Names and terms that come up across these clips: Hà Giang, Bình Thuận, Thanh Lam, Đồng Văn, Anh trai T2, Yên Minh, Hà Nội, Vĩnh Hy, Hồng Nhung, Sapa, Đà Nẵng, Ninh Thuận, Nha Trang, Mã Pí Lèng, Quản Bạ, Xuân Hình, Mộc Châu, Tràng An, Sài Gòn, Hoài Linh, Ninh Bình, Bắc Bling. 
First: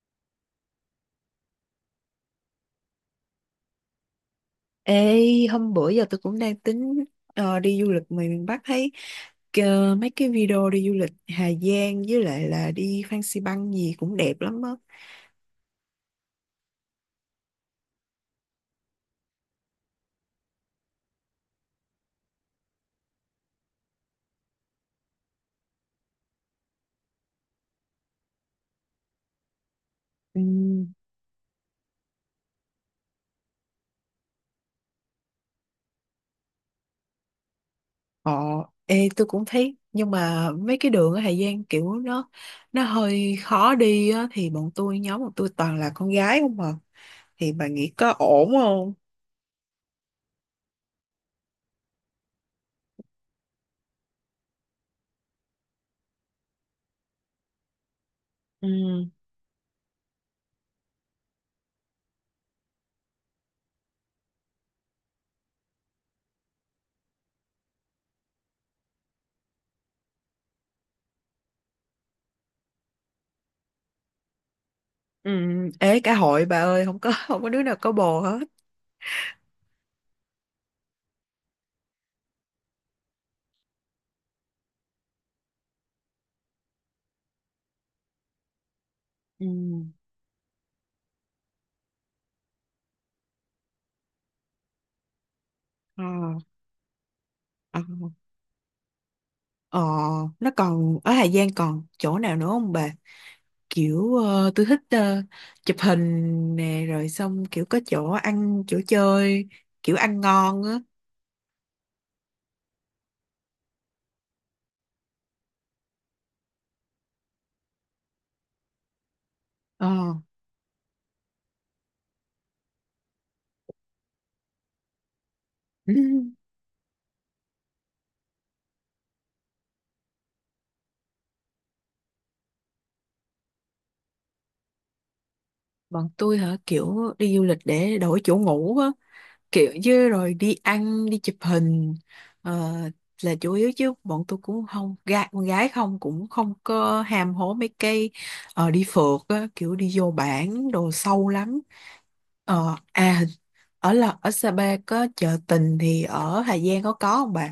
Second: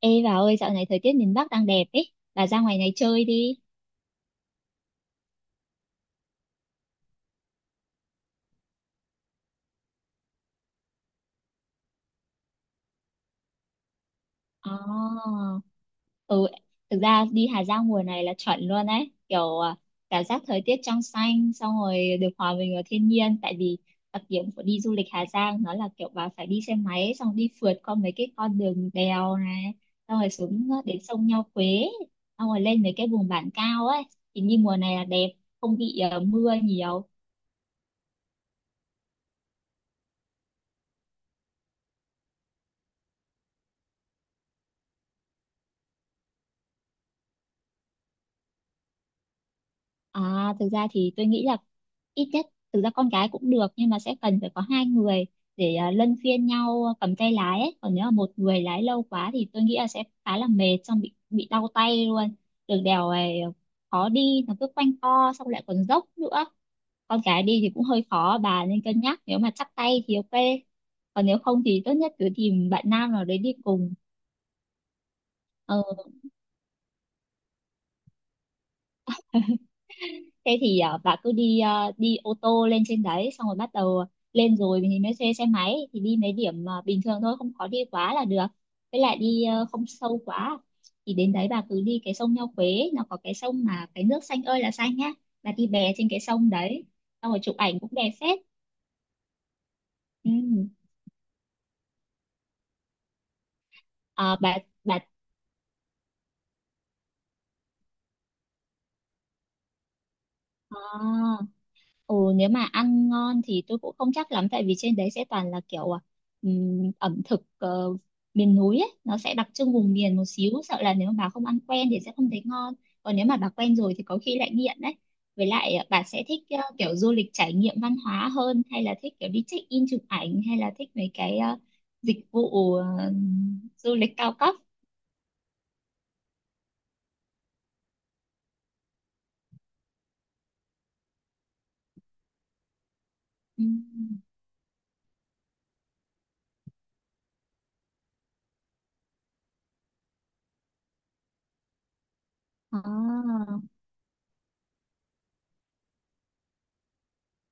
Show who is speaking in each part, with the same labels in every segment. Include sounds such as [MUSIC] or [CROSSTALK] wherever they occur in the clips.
Speaker 1: Ê bà ơi, dạo này thời tiết miền Bắc đang đẹp ấy, bà ra ngoài này chơi đi.
Speaker 2: Ê, hôm bữa giờ tôi cũng đang tính đi du lịch ngoài miền Bắc thấy mấy cái video đi du lịch Hà Giang với lại là đi Phan Xi Păng gì cũng đẹp lắm á.
Speaker 1: Ồ, ừ, thực ra đi Hà Giang mùa này là chuẩn luôn ấy, kiểu cảm giác thời tiết trong xanh, xong rồi được hòa mình vào thiên nhiên, tại vì đặc điểm của đi du lịch Hà Giang nó là kiểu bà phải đi xe máy, xong đi phượt qua mấy cái con đường đèo này, xong rồi
Speaker 2: Ừ.
Speaker 1: xuống đến sông Nho Quế, xong rồi lên mấy cái vùng bản cao ấy, thì đi mùa này là đẹp, không bị mưa nhiều.
Speaker 2: Ờ, ê, tôi cũng thấy nhưng mà mấy cái đường ở Hà Giang kiểu nó hơi khó đi á thì bọn tôi nhóm bọn tôi toàn là con gái không à. Thì bà nghĩ có ổn không?
Speaker 1: À, thực ra thì tôi nghĩ là ít nhất thực ra con gái cũng được nhưng mà sẽ cần phải có hai người để luân phiên nhau cầm tay lái ấy. Còn nếu mà một người
Speaker 2: Ừ.
Speaker 1: lái lâu quá thì tôi nghĩ là sẽ khá là mệt xong bị đau tay luôn. Đường đèo này khó đi, nó cứ quanh co xong lại còn dốc nữa. Con gái đi thì cũng hơi khó, bà nên cân nhắc, nếu mà chắp tay thì ok. Còn nếu không thì tốt nhất cứ tìm bạn nam nào đấy đi cùng.
Speaker 2: Ừ.
Speaker 1: Ờ,
Speaker 2: Ê, cả hội bà ơi, không có [LAUGHS] không có đứa nào có bồ hết.
Speaker 1: Thế thì bà cứ đi ô tô lên trên đấy, xong rồi bắt đầu lên rồi thì mới thuê xe máy, thì đi mấy điểm bình thường thôi, không có đi quá là được, với lại đi
Speaker 2: Ừ.
Speaker 1: không sâu quá, thì đến đấy bà cứ đi cái sông Nho Quế, nó có cái sông mà cái nước xanh ơi là xanh nhá, bà đi bè
Speaker 2: Ờ.
Speaker 1: trên cái sông đấy, xong rồi chụp ảnh
Speaker 2: Ờ.
Speaker 1: cũng đẹp phết.
Speaker 2: Ờ,
Speaker 1: Ừ.
Speaker 2: nó còn ở Hà Giang còn chỗ nào nữa không bà? Kiểu
Speaker 1: à, bà
Speaker 2: tôi thích
Speaker 1: bà
Speaker 2: chụp hình nè rồi xong kiểu có chỗ ăn chỗ chơi kiểu ăn ngon á.
Speaker 1: ờ, Ừ, nếu mà ăn ngon thì tôi cũng không chắc lắm, tại vì trên đấy sẽ toàn là kiểu ẩm thực miền núi ấy, nó sẽ đặc trưng vùng
Speaker 2: Ờ.
Speaker 1: miền một xíu, sợ là nếu mà bà không ăn quen thì sẽ không thấy ngon, còn nếu mà bà quen rồi thì có khi lại nghiện đấy. Với lại
Speaker 2: [LAUGHS]
Speaker 1: bà sẽ
Speaker 2: Ừ.
Speaker 1: thích kiểu du lịch trải nghiệm văn hóa hơn, hay là thích kiểu đi check in chụp ảnh, hay là thích mấy cái dịch vụ du lịch cao cấp?
Speaker 2: Bọn tôi hả, kiểu đi du lịch để đổi chỗ ngủ á, kiểu chứ rồi đi ăn đi chụp hình ờ, là chủ yếu, chứ
Speaker 1: Ừm.
Speaker 2: bọn tôi cũng không con gái không cũng không có ham hố mấy cây đi phượt á, kiểu đi vô bản đồ sâu lắm. Ờ, à,
Speaker 1: À.
Speaker 2: ở là ở Sapa có chợ tình thì ở Hà Giang có không bạn?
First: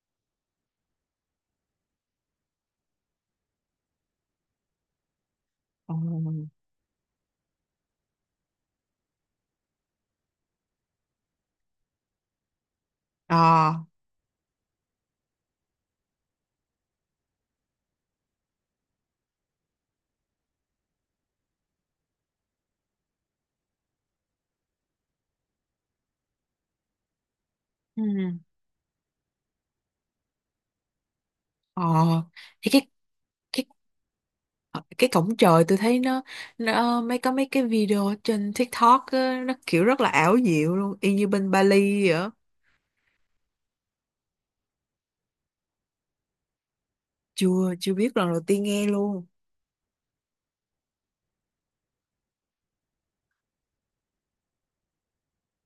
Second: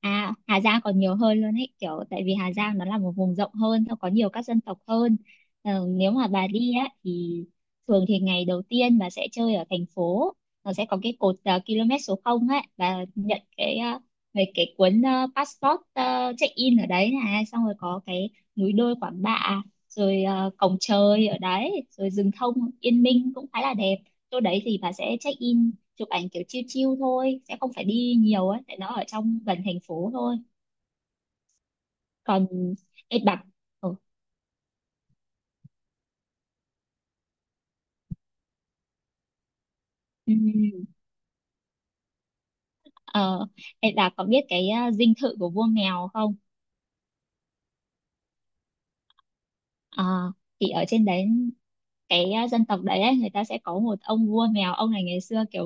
Speaker 1: Hà Giang còn nhiều hơn luôn ấy, kiểu tại vì Hà Giang nó là một vùng rộng hơn, nó có nhiều các dân tộc hơn.
Speaker 2: Ờ.
Speaker 1: Nếu mà bà đi á thì thường thì ngày đầu tiên bà sẽ chơi ở thành phố, nó sẽ có cái cột km số 0 ấy, và nhận
Speaker 2: Ờ.
Speaker 1: cái về cái cuốn passport check in ở đấy này, xong rồi có cái núi đôi Quản Bạ, rồi cổng trời ở đấy, rồi rừng thông Yên Minh cũng khá là đẹp. Chỗ đấy thì bà sẽ check in chụp ảnh kiểu chill chill thôi, sẽ không phải
Speaker 2: Ừ.
Speaker 1: đi nhiều ấy, tại nó ở trong gần thành phố thôi.
Speaker 2: Ờ.
Speaker 1: Còn
Speaker 2: Thì
Speaker 1: Ê Bà
Speaker 2: cái
Speaker 1: ừ.
Speaker 2: ờ, cái cổng trời tôi thấy nó mấy có mấy cái video ở trên TikTok á, nó kiểu rất là ảo diệu luôn, y như bên Bali vậy á.
Speaker 1: ờ, Ê, có biết cái dinh thự của vua mèo không?
Speaker 2: Chưa chưa biết, lần đầu tiên nghe luôn.
Speaker 1: Ờ, thì ở trên đấy cái dân tộc đấy ấy, người ta sẽ có một ông vua mèo, ông này ngày xưa kiểu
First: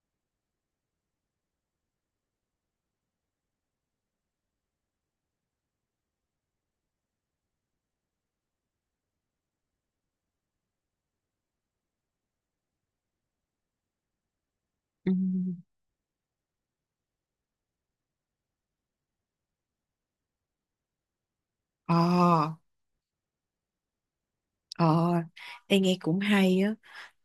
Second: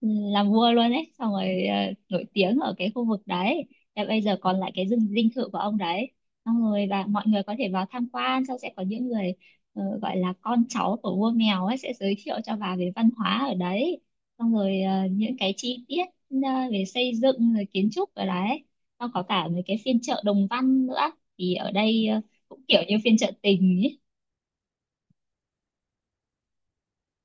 Speaker 1: ừ, làm vua luôn ấy, xong rồi nổi tiếng ở cái khu vực đấy. Và bây giờ còn lại cái dinh dinh thự của ông đấy, xong rồi và mọi người có thể vào tham quan, xong sẽ có những người gọi là con cháu của vua mèo ấy, sẽ giới thiệu cho bà về văn hóa ở đấy, xong rồi
Speaker 2: Ừ.
Speaker 1: những cái chi tiết về xây dựng rồi kiến trúc ở đấy, xong có cả mấy cái phiên chợ Đồng Văn nữa, thì ở
Speaker 2: Ờ.
Speaker 1: đây cũng kiểu như phiên chợ tình ấy.
Speaker 2: Ờ. Em nghe cũng hay á.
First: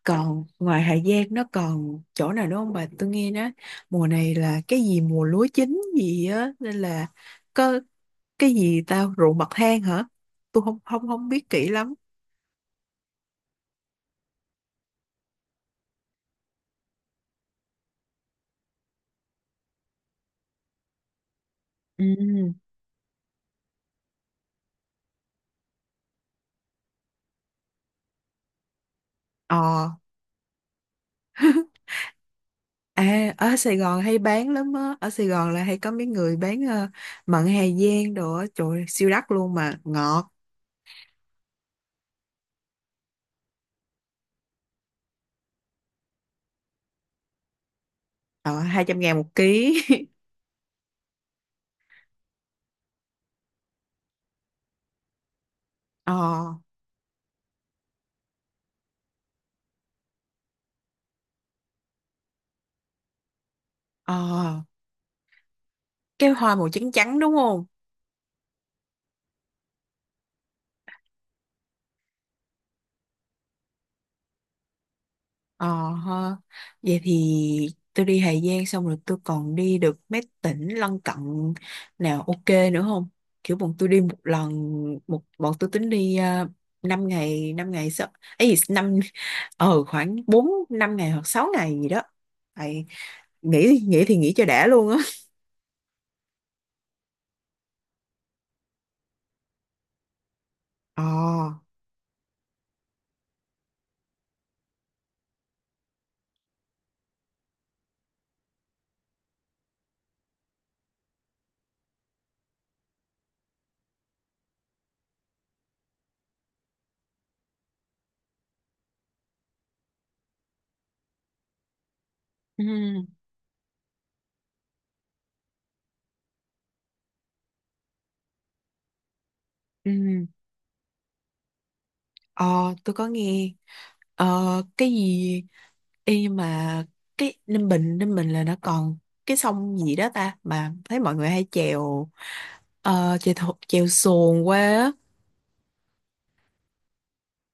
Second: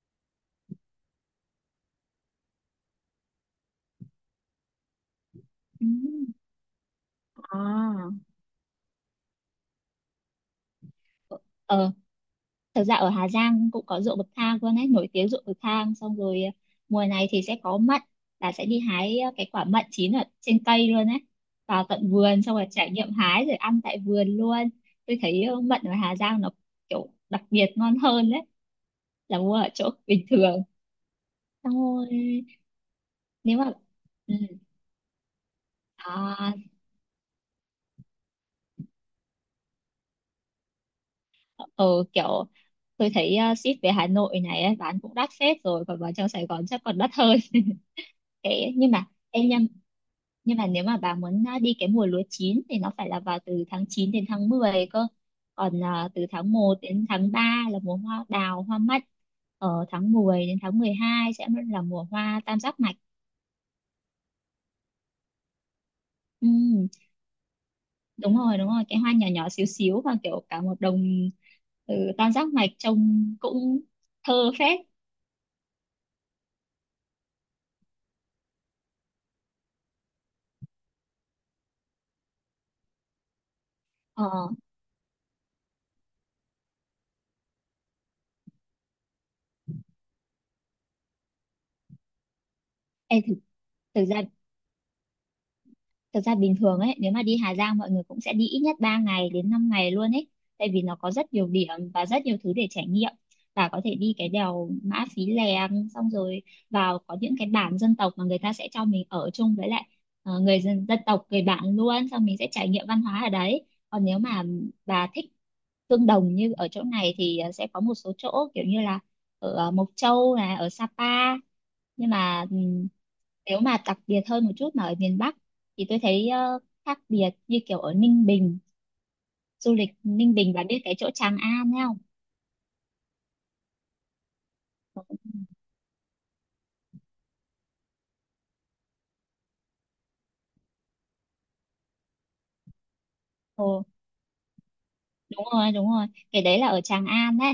Speaker 2: Còn ngoài Hà Giang nó còn chỗ nào nữa không bà? Tôi nghe nói mùa này là cái gì mùa lúa chín
Speaker 1: Ừ.
Speaker 2: gì á nên là có
Speaker 1: À.
Speaker 2: cái gì tao ruộng bậc thang hả? Tôi không không không biết kỹ
Speaker 1: Ờ,
Speaker 2: lắm.
Speaker 1: Thật ra ở Hà Giang cũng có ruộng bậc thang luôn ấy, nổi tiếng ruộng bậc thang. Xong rồi mùa này thì sẽ có mận, là sẽ đi hái cái quả mận chín ở trên cây luôn ấy. Vào
Speaker 2: Ừ.
Speaker 1: tận vườn xong rồi trải nghiệm hái rồi ăn tại vườn luôn. Tôi thấy mận ở Hà Giang nó kiểu đặc biệt ngon hơn đấy, là mua ở
Speaker 2: Ờ.
Speaker 1: chỗ [LAUGHS] bình thường. Xong
Speaker 2: [LAUGHS]
Speaker 1: rồi
Speaker 2: À, ở
Speaker 1: nếu mà
Speaker 2: Sài Gòn hay
Speaker 1: ừ,
Speaker 2: bán lắm á. Ở Sài Gòn là hay có mấy người
Speaker 1: à,
Speaker 2: bán mận Hà Giang đồ á. Trời ơi, siêu đắt luôn mà. Ngọt.
Speaker 1: ờ, kiểu tôi thấy ship về Hà Nội này ấy, bán cũng đắt phết rồi, còn vào trong Sài Gòn chắc còn đắt hơn.
Speaker 2: Ờ,
Speaker 1: Thế nhưng
Speaker 2: 200
Speaker 1: mà
Speaker 2: ngàn một
Speaker 1: em nha,
Speaker 2: ký. [LAUGHS]
Speaker 1: nhưng mà nếu mà bà muốn đi cái mùa lúa chín thì nó phải là vào từ tháng 9 đến tháng 10 cơ, còn
Speaker 2: Ờ,
Speaker 1: từ tháng 1 đến tháng 3 là mùa hoa đào hoa mắt, ở tháng 10 đến tháng 12 sẽ là mùa hoa tam giác mạch.
Speaker 2: ờ. Cái hoa màu
Speaker 1: ừ,
Speaker 2: trắng trắng đúng không?
Speaker 1: Đúng rồi, đúng rồi, cái hoa nhỏ nhỏ xíu xíu, và kiểu cả một đồng tam giác mạch trông cũng thơ phết.
Speaker 2: Ờ ha. Vậy thì tôi đi Hà Giang xong rồi tôi còn đi được mấy tỉnh lân cận nào ok nữa không? Kiểu bọn tôi đi một
Speaker 1: ờ,
Speaker 2: lần một, bọn tôi tính đi uh, 5 ngày 5 ngày sao ấy gì, năm, ờ khoảng 4 5 ngày hoặc 6 ngày gì đó. Tại
Speaker 1: ê, thực,
Speaker 2: nghĩ nghĩ
Speaker 1: thực
Speaker 2: thì
Speaker 1: ra
Speaker 2: nghĩ cho đã luôn á.
Speaker 1: Thực ra bình thường ấy, nếu mà đi Hà Giang mọi người cũng sẽ đi ít nhất 3 ngày đến 5 ngày luôn ấy. Tại vì nó
Speaker 2: Ờ.
Speaker 1: có rất nhiều điểm và rất nhiều thứ để trải nghiệm. Và có thể đi cái đèo Mã Pí Lèng, xong rồi vào có những cái bản dân tộc mà người ta sẽ cho mình ở chung với lại người dân, dân tộc, người bản luôn. Xong mình sẽ trải nghiệm văn hóa ở đấy. Còn nếu mà bà thích tương đồng như ở chỗ này thì sẽ có một số chỗ kiểu như là ở Mộc Châu này, ở Sapa. Nhưng mà
Speaker 2: Ừ.
Speaker 1: nếu mà đặc biệt hơn một chút mà ở miền Bắc thì tôi thấy khác biệt như kiểu ở Ninh Bình. Du lịch
Speaker 2: Ừ.
Speaker 1: Ninh Bình, bạn biết cái chỗ Tràng An ấy không?
Speaker 2: Ờ tôi có nghe ờ cái gì. Ê, nhưng mà cái Ninh Bình là nó còn cái sông gì đó ta, mà thấy mọi người hay chèo ờ, chèo thồ-
Speaker 1: Ồ,
Speaker 2: chèo xuồng qua á.
Speaker 1: đúng rồi, đúng rồi, cái đấy là ở Tràng An đấy,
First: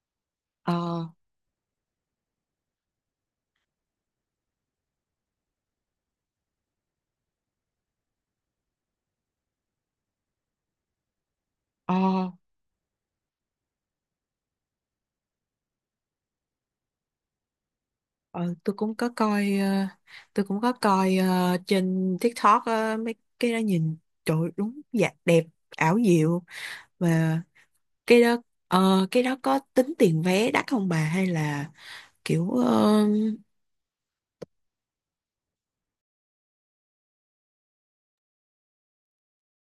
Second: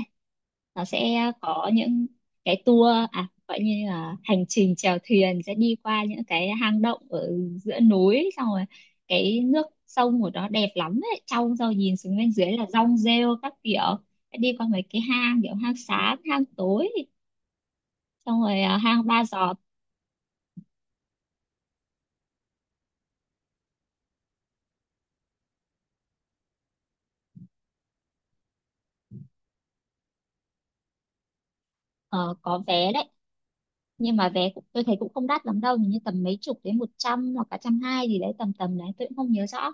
Speaker 1: nó
Speaker 2: Ờ.
Speaker 1: sẽ có những cái tour gọi như là hành trình chèo thuyền, sẽ đi qua những cái hang động ở giữa núi, xong rồi cái nước sông của nó đẹp lắm đấy, trong rồi
Speaker 2: Ờ.
Speaker 1: nhìn xuống bên dưới là rong rêu các kiểu, đi qua mấy cái hang kiểu hang sáng hang tối, xong
Speaker 2: ờ,
Speaker 1: rồi
Speaker 2: tôi cũng
Speaker 1: hang
Speaker 2: có
Speaker 1: ba
Speaker 2: coi
Speaker 1: giọt.
Speaker 2: ờ, tôi cũng có coi trên TikTok á, mấy cái đó nhìn trời ơi, đúng dạ đẹp ảo diệu, và cái đó cái đó có tính tiền vé đắt không bà, hay là
Speaker 1: Ờ,
Speaker 2: kiểu
Speaker 1: có vé đấy, nhưng mà vé cũng, tôi thấy cũng không đắt lắm đâu, hình như tầm mấy chục đến 100, hoặc cả trăm hai gì đấy, tầm tầm đấy tôi cũng không nhớ rõ.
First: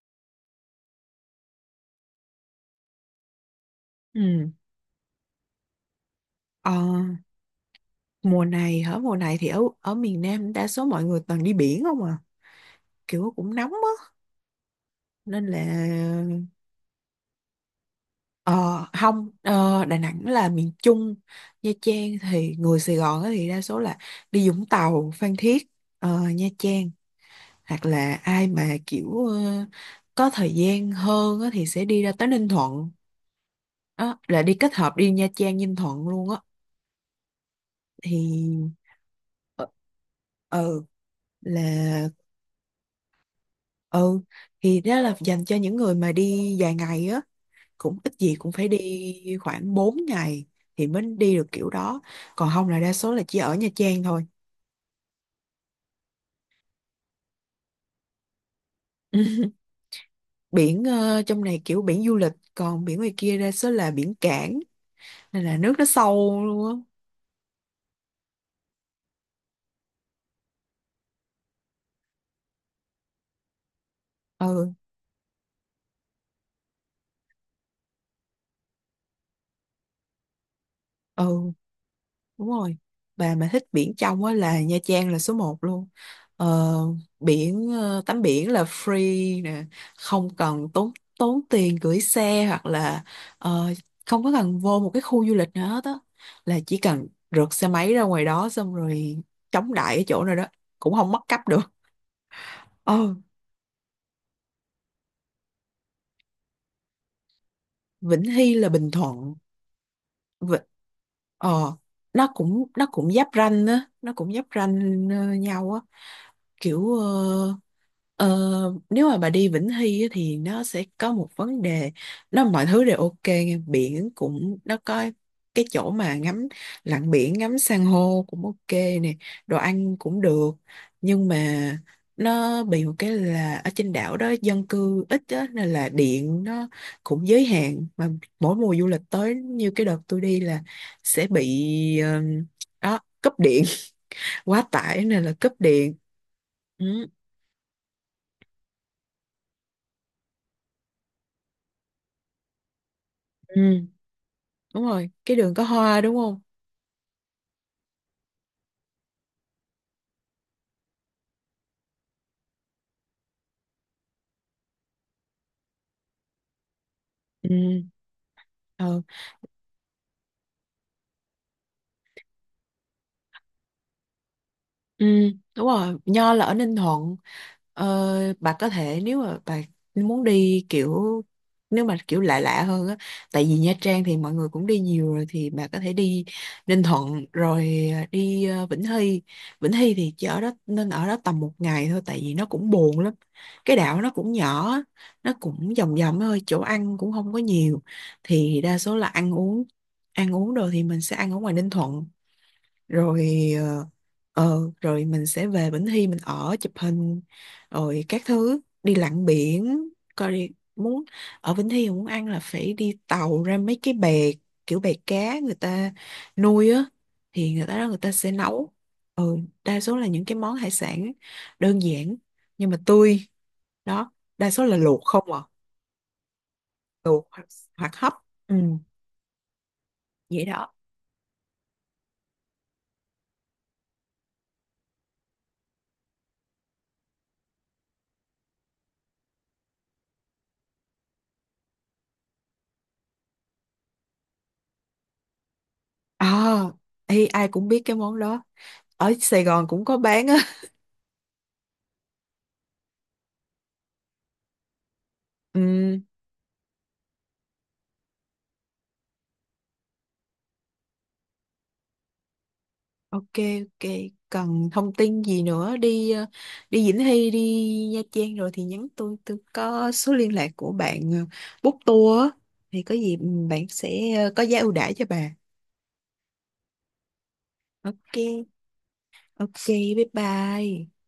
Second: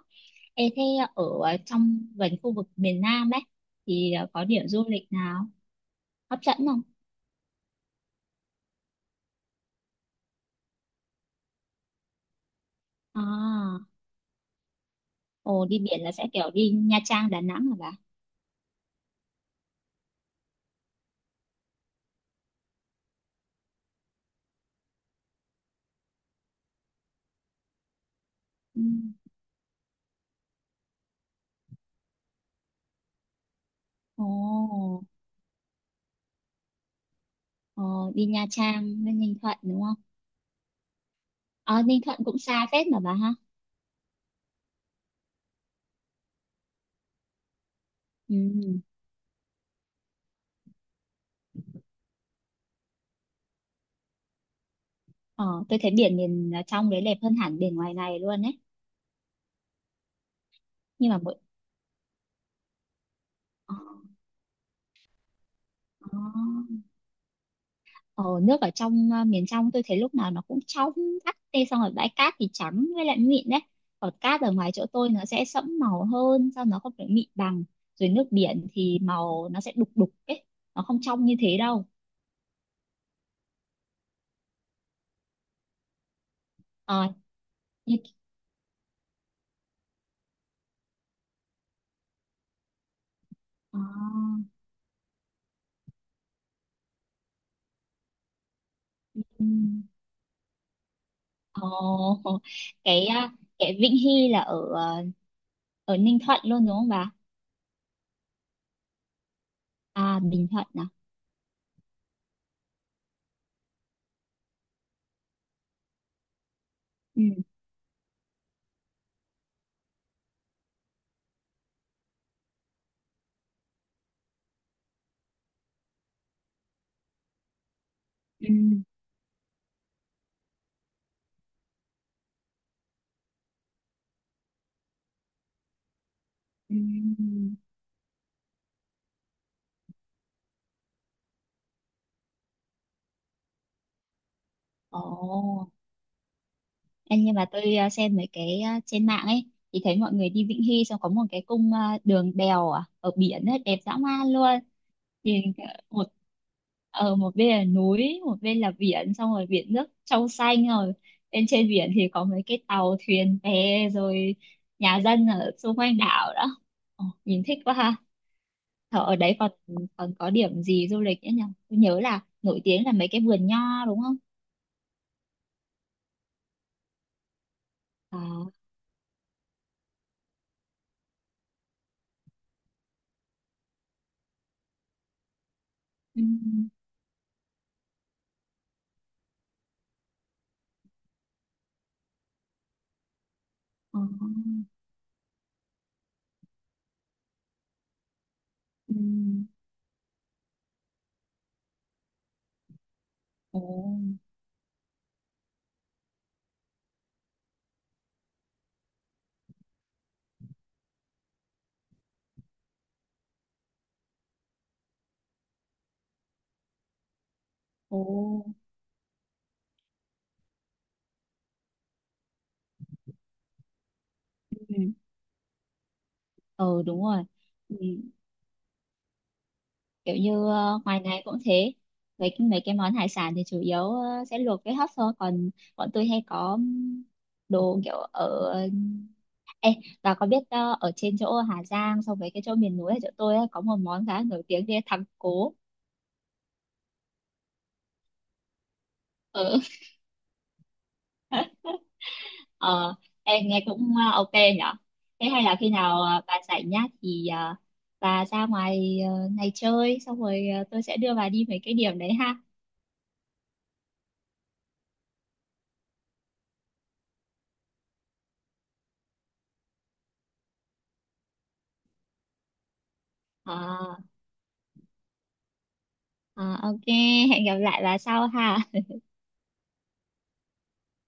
Speaker 1: Ê, thế ở trong gần khu vực miền Nam ấy thì có
Speaker 2: ừ,
Speaker 1: điểm du lịch nào hấp dẫn
Speaker 2: ờ,
Speaker 1: không?
Speaker 2: mùa này hả, mùa này thì ở ở miền Nam đa số mọi người toàn đi biển không à, kiểu cũng nóng
Speaker 1: à
Speaker 2: á nên là
Speaker 1: Ồ, đi biển là sẽ kiểu đi Nha Trang Đà Nẵng hả bà?
Speaker 2: ờ không, Đà Nẵng là miền Trung. Nha Trang thì người Sài Gòn á thì đa số là đi Vũng Tàu, Phan Thiết, Nha Trang, hoặc là ai mà
Speaker 1: Ừ.
Speaker 2: kiểu có thời gian hơn á thì sẽ đi ra tới Ninh Thuận, đó, là đi kết hợp
Speaker 1: ồ
Speaker 2: đi Nha Trang Ninh Thuận luôn á.
Speaker 1: ờ, Đi Nha
Speaker 2: Thì
Speaker 1: Trang với Ninh Thuận
Speaker 2: ờ,
Speaker 1: đúng không?
Speaker 2: ừ
Speaker 1: Ờ Ninh
Speaker 2: là
Speaker 1: Thuận cũng xa phết mà bà ha.
Speaker 2: ừ thì đó là dành cho những người mà đi dài ngày á, cũng ít gì
Speaker 1: Ừ.
Speaker 2: cũng phải đi khoảng 4 ngày thì mới đi được kiểu đó, còn không là đa số là chỉ ở Nha Trang thôi.
Speaker 1: ờ tôi thấy biển miền trong đấy đẹp hơn hẳn biển ngoài này luôn ấy,
Speaker 2: [LAUGHS] Biển
Speaker 1: nhưng mà mỗi
Speaker 2: trong này kiểu biển du lịch, còn biển ngoài kia đa số
Speaker 1: ờ,
Speaker 2: là biển cảng nên là nước nó
Speaker 1: ờ.
Speaker 2: sâu luôn á.
Speaker 1: Ờ, nước ở trong miền trong tôi thấy lúc nào nó cũng trongắt tê, xong rồi bãi cát thì trắng với lại mịn đấy, còn cát ở ngoài
Speaker 2: Ừ.
Speaker 1: chỗ tôi nó sẽ sẫm màu hơn sao, nó không phải mịn bằng, rồi nước biển thì màu nó sẽ đục đục ấy, nó không trong như
Speaker 2: Ừ.
Speaker 1: thế đâu.
Speaker 2: Đúng rồi. Bà mà thích biển trong á là Nha Trang là số một luôn. Ờ,
Speaker 1: ờ
Speaker 2: biển
Speaker 1: như
Speaker 2: tắm biển là free nè, không cần tốn tốn tiền gửi xe, hoặc là ờ,
Speaker 1: ờ,
Speaker 2: không có cần vô một cái khu du lịch nào hết á, là chỉ cần rượt xe máy ra ngoài đó xong rồi chống
Speaker 1: ừm,
Speaker 2: đại ở chỗ nào đó cũng không mất cắp
Speaker 1: ờ,
Speaker 2: được.
Speaker 1: [LAUGHS] cái
Speaker 2: Ờ,
Speaker 1: ờ, cái Vĩnh Hy là ở ở Ninh Thuận luôn đúng không bà?
Speaker 2: Vĩnh Hy là Bình Thuận.
Speaker 1: À, Bình
Speaker 2: Vịnh
Speaker 1: Thuận à?
Speaker 2: ờ, nó cũng giáp ranh á, nó cũng giáp ranh nhau á, kiểu
Speaker 1: Ừ.
Speaker 2: ờ, nếu mà bà đi Vĩnh Hy á, thì nó sẽ có một vấn đề, nó mọi thứ đều ok nghe. Biển cũng nó có cái chỗ mà ngắm lặn biển ngắm san hô cũng
Speaker 1: Ừ.
Speaker 2: ok nè, đồ ăn cũng được, nhưng mà nó bị một cái là ở trên đảo đó dân cư ít á, nên là điện nó cũng giới
Speaker 1: Ừ.
Speaker 2: hạn mà mỗi mùa du lịch tới như cái đợt tôi đi là sẽ bị ờ, đó cúp điện [LAUGHS] quá
Speaker 1: Ồ.
Speaker 2: tải nên là cúp điện. Ừ.
Speaker 1: Em nhưng mà tôi xem mấy cái trên mạng ấy thì thấy mọi người đi Vĩnh Hy xong có một cái cung đường đèo ở biển ấy,
Speaker 2: Ừ,
Speaker 1: đẹp dã man luôn.
Speaker 2: đúng rồi, cái
Speaker 1: Thì
Speaker 2: đường có
Speaker 1: ờ,
Speaker 2: hoa
Speaker 1: một
Speaker 2: đúng không?
Speaker 1: ở một bên là núi, một bên là biển, xong rồi biển nước trong xanh, rồi bên trên biển thì có mấy cái tàu thuyền bè, rồi nhà dân ở xung quanh đảo đó. Ồ, nhìn
Speaker 2: Ừ,
Speaker 1: thích quá ha. Thở
Speaker 2: ờ.
Speaker 1: ở đấy còn còn có điểm gì du lịch nữa nhỉ? Tôi nhớ là nổi tiếng là mấy cái vườn nho đúng không?
Speaker 2: Ừ, đúng rồi, Nho là ở Ninh Thuận.
Speaker 1: À.
Speaker 2: Ờ, bà có thể, nếu mà bà muốn đi kiểu, nếu mà kiểu lạ lạ hơn á, tại vì Nha Trang thì mọi người cũng đi nhiều rồi thì bà có thể
Speaker 1: Ừ.
Speaker 2: đi Ninh Thuận rồi à, đi Vĩnh Hy. Vĩnh Hy thì chỉ ở đó nên ở đó tầm một ngày thôi tại vì nó cũng buồn lắm. Cái
Speaker 1: ờ,
Speaker 2: đảo nó cũng nhỏ á, nó cũng vòng vòng thôi, chỗ ăn cũng không có nhiều, thì đa
Speaker 1: ừ.
Speaker 2: số là ăn uống đồ thì mình sẽ ăn ở ngoài Ninh Thuận rồi
Speaker 1: Ồ.
Speaker 2: rồi mình sẽ về Bình Thi mình ở chụp hình rồi các thứ, đi lặn biển coi, đi muốn ở Bình Thi mà muốn ăn là phải đi tàu ra mấy cái bè, kiểu bè cá người ta nuôi á, thì người ta đó người
Speaker 1: Ồ.
Speaker 2: ta sẽ nấu, ừ, đa số là những cái món hải sản đơn giản nhưng mà tươi, đó, đa số là
Speaker 1: Ừ.
Speaker 2: luộc không à,
Speaker 1: Ừ, đúng rồi.
Speaker 2: luộc hoặc,
Speaker 1: Ừ.
Speaker 2: hoặc hấp, ừ,
Speaker 1: Kiểu
Speaker 2: vậy
Speaker 1: như
Speaker 2: đó.
Speaker 1: ngoài này cũng thế. Mấy cái món hải sản thì chủ yếu sẽ luộc với hấp thôi. Còn bọn tôi hay có đồ kiểu ở... Ê, và có biết ở trên chỗ Hà Giang so với cái chỗ miền núi ở chỗ tôi ấy, có một món khá nổi tiếng kia, thắng cố.
Speaker 2: À, ê, ai cũng biết cái món đó, ở Sài
Speaker 1: Ừ.
Speaker 2: Gòn cũng
Speaker 1: [LAUGHS]
Speaker 2: có bán á.
Speaker 1: Ờ, em nghe cũng ok nhở. Thế hay là
Speaker 2: [LAUGHS]
Speaker 1: khi
Speaker 2: Ừ.
Speaker 1: nào bà rảnh nhá, thì bà ra ngoài này chơi, xong rồi tôi sẽ đưa bà đi mấy cái điểm đấy ha.
Speaker 2: Ok, ok. Cần thông tin gì nữa đi đi Vĩnh Hy, đi Nha Trang rồi thì nhắn tôi có số liên lạc của bạn book tour á, thì có gì ừ, bạn
Speaker 1: Ờ,
Speaker 2: sẽ có giá ưu đãi cho bà.
Speaker 1: ờ, ok, hẹn gặp lại bà
Speaker 2: Ok,
Speaker 1: sau ha.
Speaker 2: ok, bye bye.